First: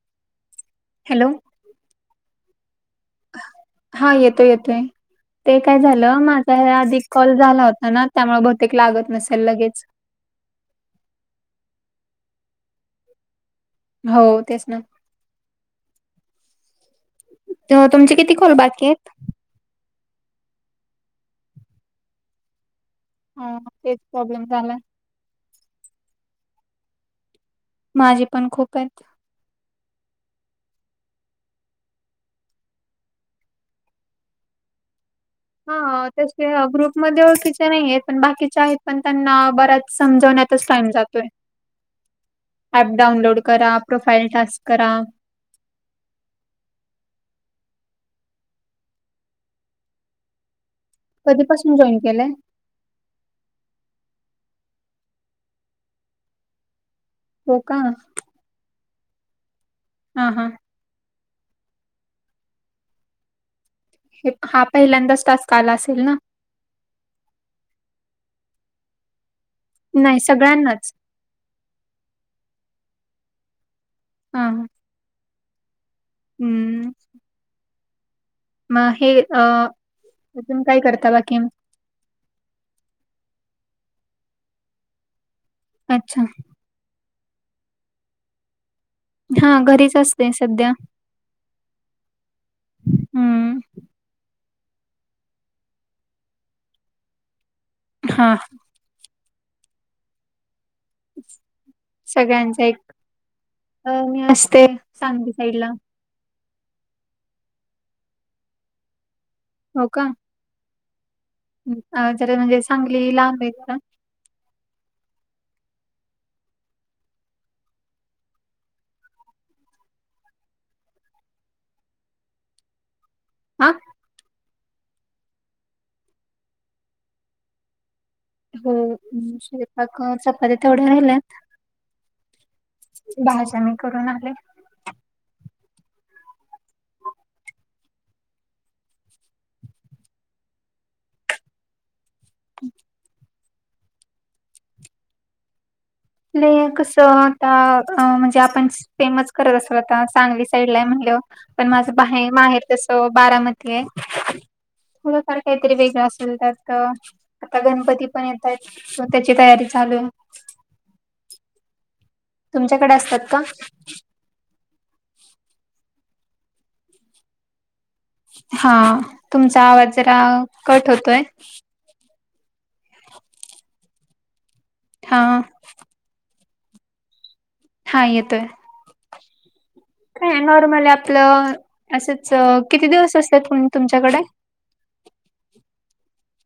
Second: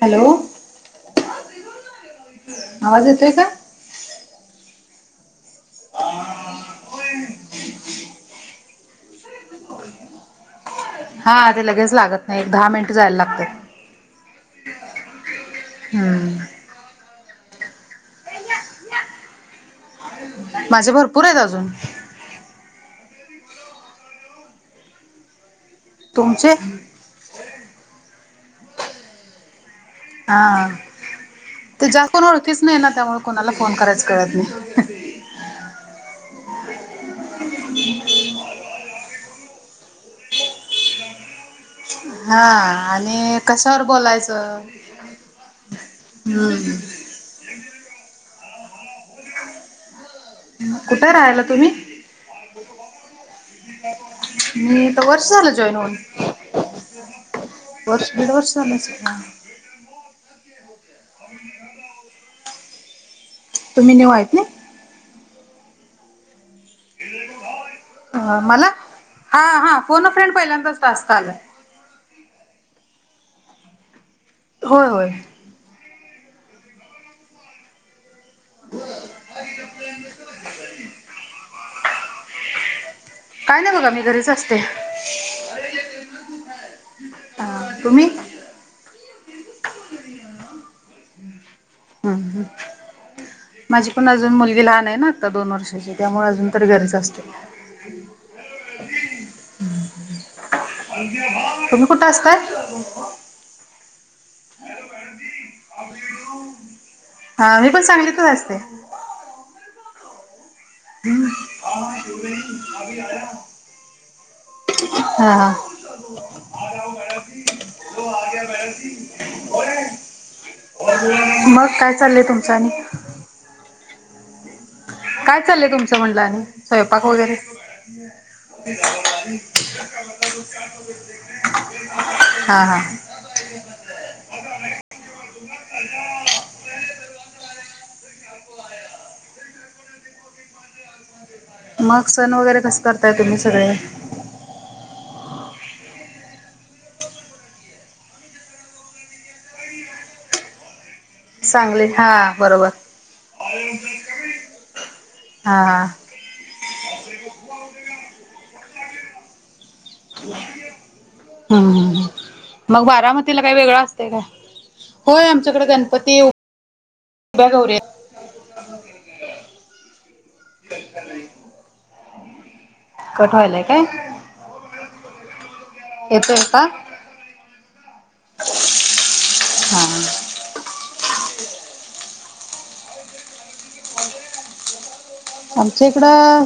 Hello hello आवाज येतय का हा येतोय येतोय ते काय झालं माझा आधी कॉल झाला होता ना त्यामुळे बहतेक लागत नसेल लगेच हा ते लगेच लागत नाही एक दहा मिनिट जायला लागत हो तेच ना हम्म तुमचे किती कॉल बाकी आहेत माझे भरपूर आहेत अजून हा तेच प्रॉब्लेम झाला तुमचे माझे पण खूप आहेत हा ते ज्या कोण ओळखीच नाही ना त्यामुळे कोणाला फोन करायच कळत नाही हा तसे ग्रुपमध्ये ओळखीचे नाही आहेत पण बाकीच्या आहेत पण त्यांना बरा्याच समजवण्यातच टाइम जातोय हा ऍप आणि डाउनलोड करा कशावर प्रोफाईल बोलायचं टास्क करा हम्म कुठे राहिला तुम्ही. कधीपासून जॉईन केलंय? मी तर वर्ष झालं जॉईन होऊन. हो का वर्ष दीड वर्ष झाच हा हां. हो. न्यू आहेत ना? हा पहिल्यांदाच तास काला असेल ना अ मला, हा हा पोन नाही फ्रेंड पहिल्यांदाच सगळ्यांनाच तासत आलं. हा. हा. होय होय. हम्म. मग हे, अ अजून काय करता बाकी. काय नाही बघा मी घरीच असते. अच्छा. अ तुमही. हा घरीच असते सध्या. हम् हम. हम्म माझी पण अजून मुलगी लहान आहे ना, आता दोन वर्षाची त्यामुळे अजून तरी गरीच असते. हा. तुम्ही कुठं असताय. सगळ्यांचा एक अ मी असते सांगली साईड ला हा मी पण सांगलीत असते. हो का. अ जरा ह म्हणजे सांगली लांब आहे जरा [inaudible] हा. [unintelligible] मग काय चाललंय तुमचं आणि. हा. काय चाललंय तुमचं म्हणलं आणि, स्वयंपाक वगैरे हो हम्म, स्वयंपाक अ, चपात्या तेवढ्या राहिल्यात हा हा. भाज्या मी करून आले. ह [inaudible] मग सण वगैरे कसं करताय तुम्ही सगळे. ले कस आता म्हणजे आपण फेमस करत असलो आता सांगली साईड ला म्हणल. पण सांगली माझं हा बाहे माहेर बरोबर तस बारामती आहे, थोडफार हा काहीतरी हा वेगळं असत. लतात आता गणपती पण येतात. त्याची तयारी चालू हम्म ह मग तुमच्याकडे असतात का? बारामतीला काही वेगळां असत का. होय आमच्याकडे गणपती उभ्या गौऱ हा तुमचा आवाज जरा कट होतोय. कट वा्हायलाय काय. हा. येत य का. हां येतोय. हा. का नॉर्मल आपलं असंच किती दिवस असतात तुमच्याकडे आमच्या इकडं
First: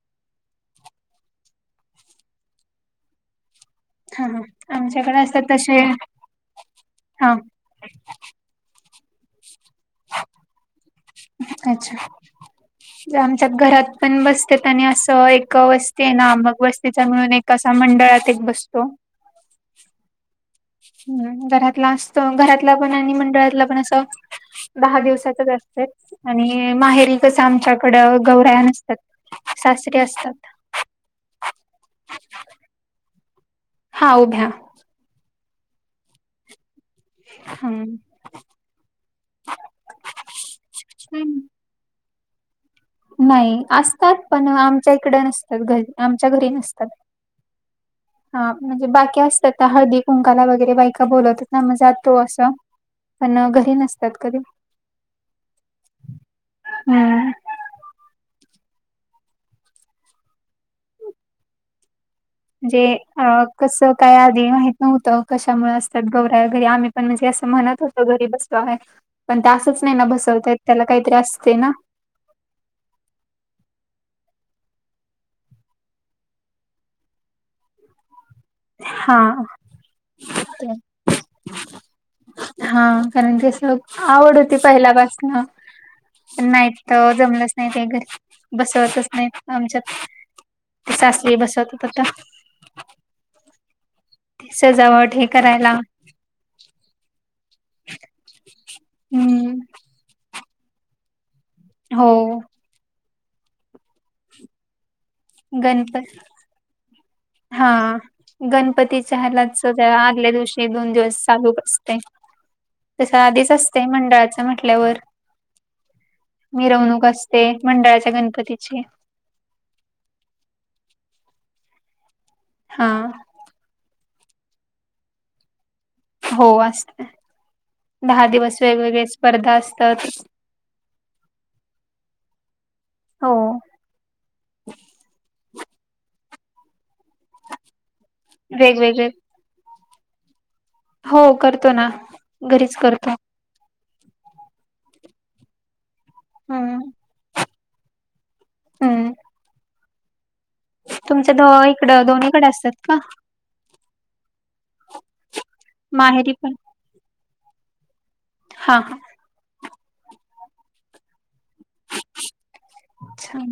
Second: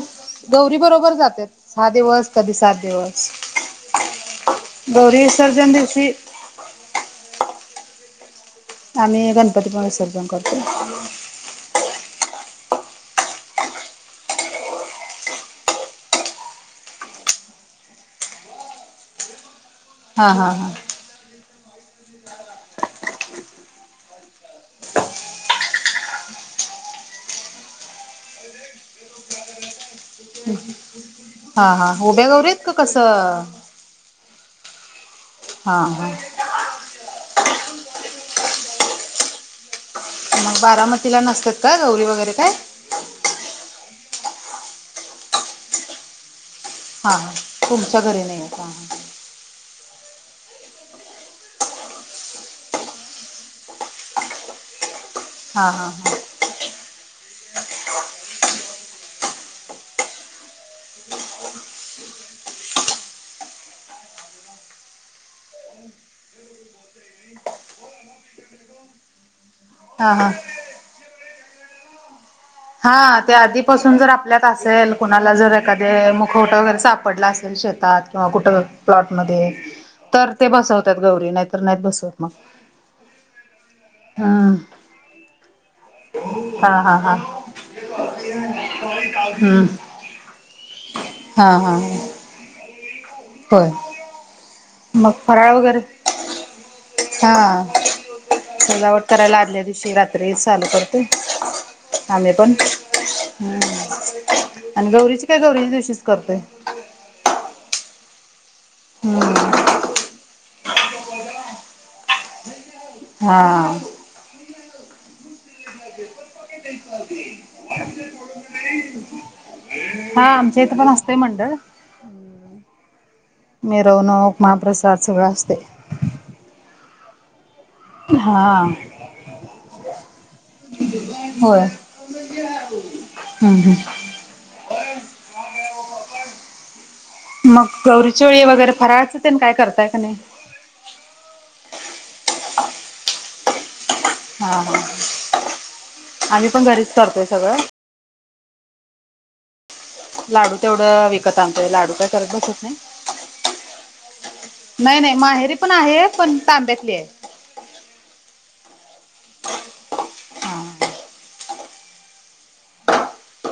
गौरी बरोबर जातात, सहा दिवस कधी सात दिवस. हा ह आमच्याकडे गौरी असतात विसर्जन तसे दिवशी हा. आम्ही गणपतीपणे विसर्जन करतो. अच्छा. आमच्या घरात पण बसत, आणि असं एक वस्ती आहे नामक बस्तीचा म्हणून एक कसा मंडळात एक बसतो. हा हा हा. हम् घरातला असतो घरातला पण आणि मंडळातला पण असं. दहा दिवसाातच असत आणि माहेरी कसं आमच्याकडं गौराया नसतात. सासरीे असतात. हा हा उभ्या गौरी आहेत का कसं? हा उभ्या हा हा. हम. मग बारामतीला हम्म. नसतात का गौरी वगैरे काय? नाही असतात पण आमच्या इकडं नसतात घरी आमच्या घरी नसतात. हां हां तुमच्या घरी नाही आहेत हां हां. आता हळदी कुंकाला वगैरे बायका बोलतच ना म जातो असं. पण घरी नसतात कधी हा हा हा. हम्म. ण जे अ कसं काय आधी माहित नव्हतं कशामुळे असतात गवऱ्या घरी आम्ही पण म्हणजे असं म्हणत होतं घरी बसतो आहे पण ते असंच नाही ना हा हा बसवतत त्याला काही त्रास असते ना. हा ते आधीपासून जर आपल्यात असेल कुणाला जर एखादे मुखवट वगैरे सापडला असेल शेतात. किंवा कुठं प्लॉट हा मध्ये तर ते बसवतात गौरी नाहीतर नाहीत बसवत मग हा कारण ती अस आवड हम्म होती पहिल्यापासन प हा नाही हा हा जमलं. नाही काही घरी बसवतच नाही हम्म आमच्यात सासवी हा हा बसवतात आता होय मग सजावट हे फराळ करायला वगैरे हा चला टतारला हम्म आगले दि शिववरात चालू करते हो आम्ही पण ह आणि गौरीची काय गौरीच्या गणप दिवशीच करतेय हा गणपतीच्या हम्म हलाच. आगल्या दिवशी दोन दिवस चालू असते त्याच्या हा आधीच असते मंडळाचा म्हटल्यावर मिरवणूक असते मंडळाच्या गणपतीची हा आमच्या इथं पण असतंय मंडळ हा. मरवन उ महाप्रसाद सु व असस्ते. हो असते दहा दिवस हा वेगवेगळे स्पर्धा असतात. होय हो हम् हम्. [inaudible] मग गौरी चोळी वगैरे वेगवेगळे फरायचंते काय करताय का नाही. हो करतो ना घरीच करतो. हा हा आम्ही पण हम्म घरीच करतोय सगळं. हम्. लाडू तेवढं तुमच्या विकत द आणतोय लाडू इकडं काय करत दोन्हीकडे बसत असतात नाही. का नाही नाही माहेरी पण आहे पण तांब्यातली आहे. हां ह. अच्छा.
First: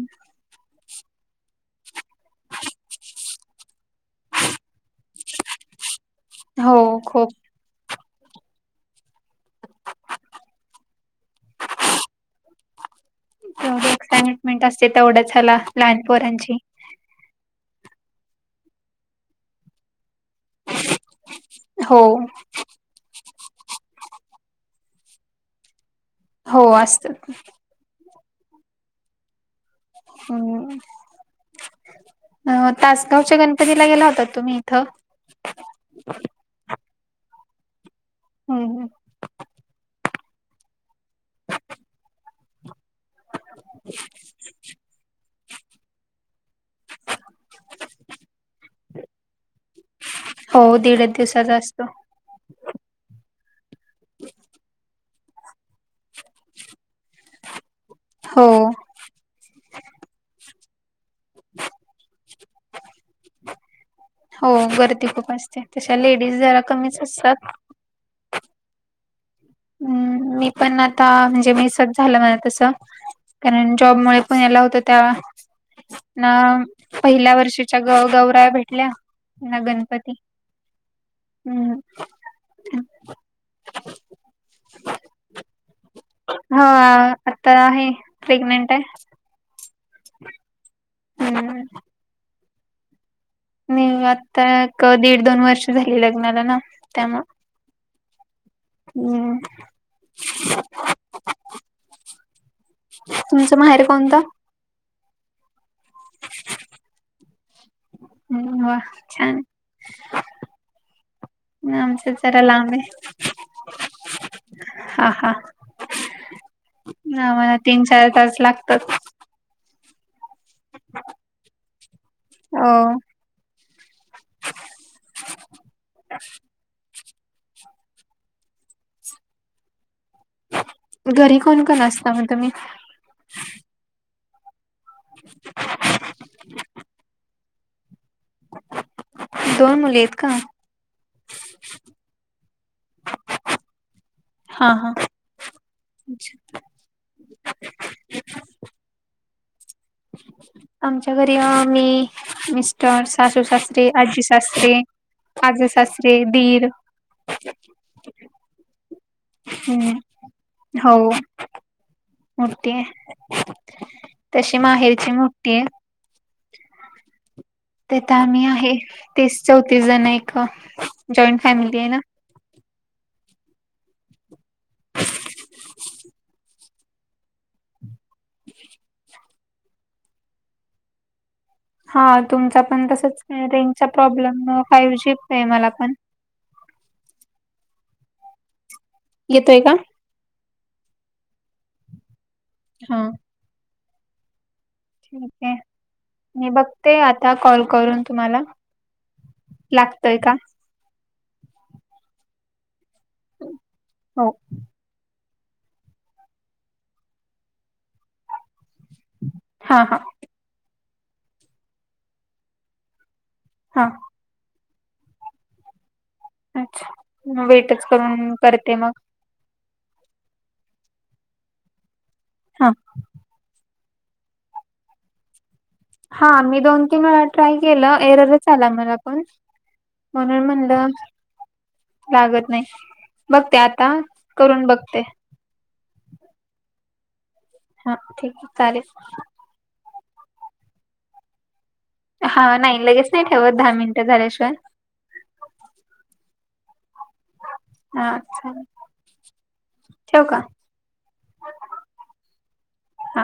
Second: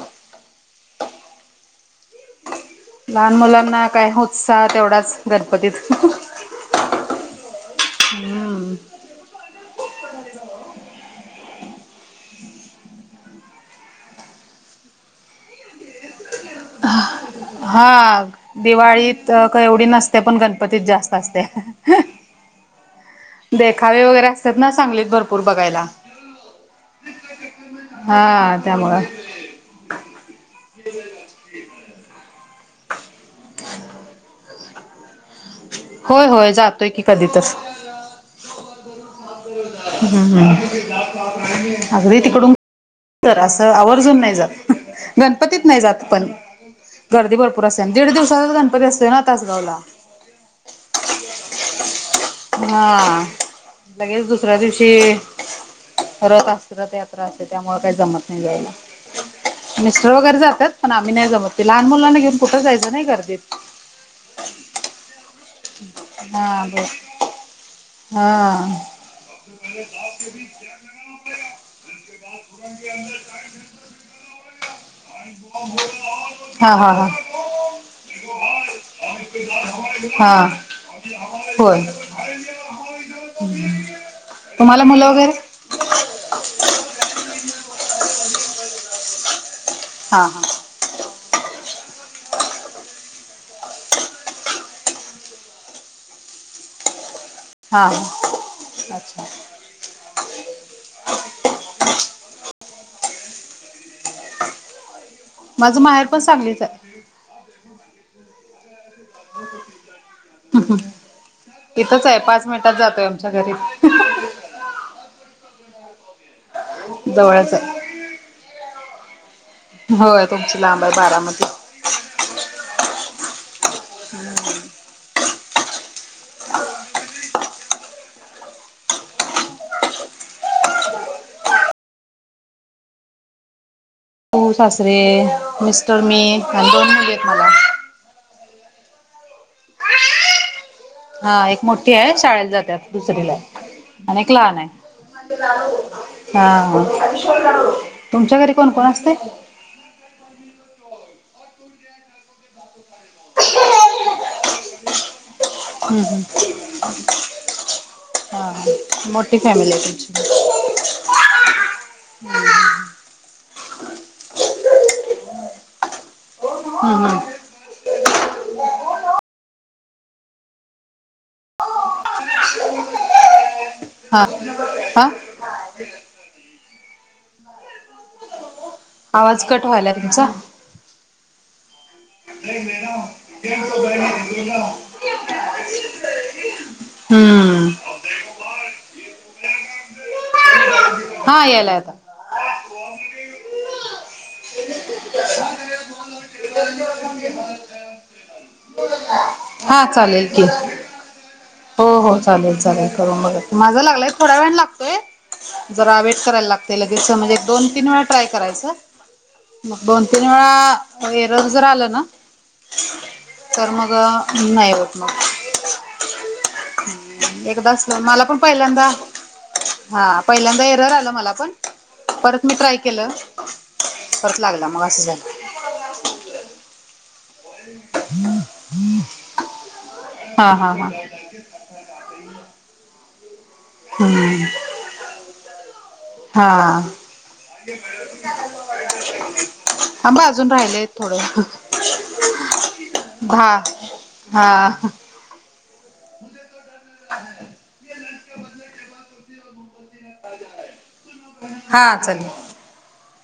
ह. लहान मुलांना काय उत्साह तेवढाच गणपतीत हो खूप हम्म. तेवढी एक्साइटमेंट असते तेवढंचला लहानपोहरांची हा दिवाळीत का एवढी नसते पण गण पतीित जास्त असते. हो देखावे वगैरे असतात ना सांगलीत भरपूर बघायला. हो असत. हां त्यामुळं हम्म. अ तासगावच्या गणपतीला गेला होता तुम्ही इथं? होय होय जातोय की कधी तर. हम्म. हम्म हम्म अगदी तिकडून तर असं आवर्जून नाही जात गणपतीत नाही जात पण. गर्दी भरपूर असते आणि दीड दिवसाचाच गणपती असतोय ना तासगावला. हो दीडच दिवसाचा असतो. हां लगेच दुसऱ्या दिवशी रथ असत रथ यात्रा असते. त्यामुळे काही जमत नाही हो जायला मिस्टर वगैरे जातात पण आम्ही नाही जमत ते लहान मुलांना घेऊन कुठ जायचं नाही गर्दीत. हो गर्दी खूप असते तशा लेडीज जरा कमीच असतात. हां. हम्म मी पण आता म्हणजे मीसच झालं म्हणा तसं कारण जॉब मुळे पण याला होत त्या ना हा हा हा पहिल्या वर्षीच्या गौ- गौराई भेटल्या. ना गणपती. हां हम्म होय. तुम्हाला मुलं वगैरे हो आता आहे प्रेग्नेंट आहे. हां हां. हम. नाही आत्ता एक, दीड, दोन वर्ष झाली लग्नाला ना त्यामुळ. हा हा अच्छा हम्म. तुमचं माहेर कोणतं? माझं माहेर पण सांगलीच आहे. हम् वा छान! इथंच आमचं आहे जरा पाच लांब मिनिटात जातोय आमच्या आहे घरी हां हां. ना जवळच मला तीन, आहे चार तास लागतात. होय तुमची लांब आहे बारामती हो. [inaudible] घरी कोण कोण असता मग तुम्ही? सासु, सासरे, मिस्टर, मी आणि दोन मुली आहेत मला. दोन मुली आहेत का? हां एक मोठी आहे शाळेला जाते आता दुसरी ला आहे. एक लहान हा हा आहे अच्छा. हां. तुमच्या घरी कोण कोण असतय? आमच्या घरी मी, मिस्टर सासू, सासरे, आज्जी सासरे, आजे हम्म सासरे, दीर हां मोठ हम्म हो. मोठ्ठी आहे तशी माहेरची मोठ्ठी आहे. हम् हम्. तीथ आम्ही आहे तीस, चौतीस जण आहे जॉईंट फॅमिली आहे ना. हां हां. [inaudible] आवाज कट व्हायलाय तुमचा. हा तुमचा पण तसच रेंजचा प्रॉब्लेम फाइव्ह जी आहे मला पण हम्म येतोय का हा येला ययता हा ठीक आहे मी बघते आता कॉल करून तुम्हाला हा लागतोय चालेल का? की हो हो चालेल चालेल करून बघा माझा लागलाय हो थोड्या वेळानं लागतोय जरा वेट करायला लागतंय लगेच म्हणजे दोन तीन वेळा ट्राय करायचं मग हा हा. दोन ते वेळा एरर जर आलं ना तर हा मग नाही होत मग अच्छा मग एकदाच वेटच मला करून पण करते पहिल्यांदा मग हा पहिल्यांदा एरर आलं मला पण परत मी हा. ट्राय केलं परत लागला मग असं झालं हा मी दोन तीन वेळा ट्राय केलं एरर आला मला पण म्हणून हा हा म्हणलं हा लागत नाही बघते आता हम्म करून बघते हा हा ठीक आहे चालेल. थांबा अजून राहिलंय थोडं हा नाही लगेच नाही ठेवत दहा मिनिटं हा झाल्याशिवाय अच्छा हा चाले हा.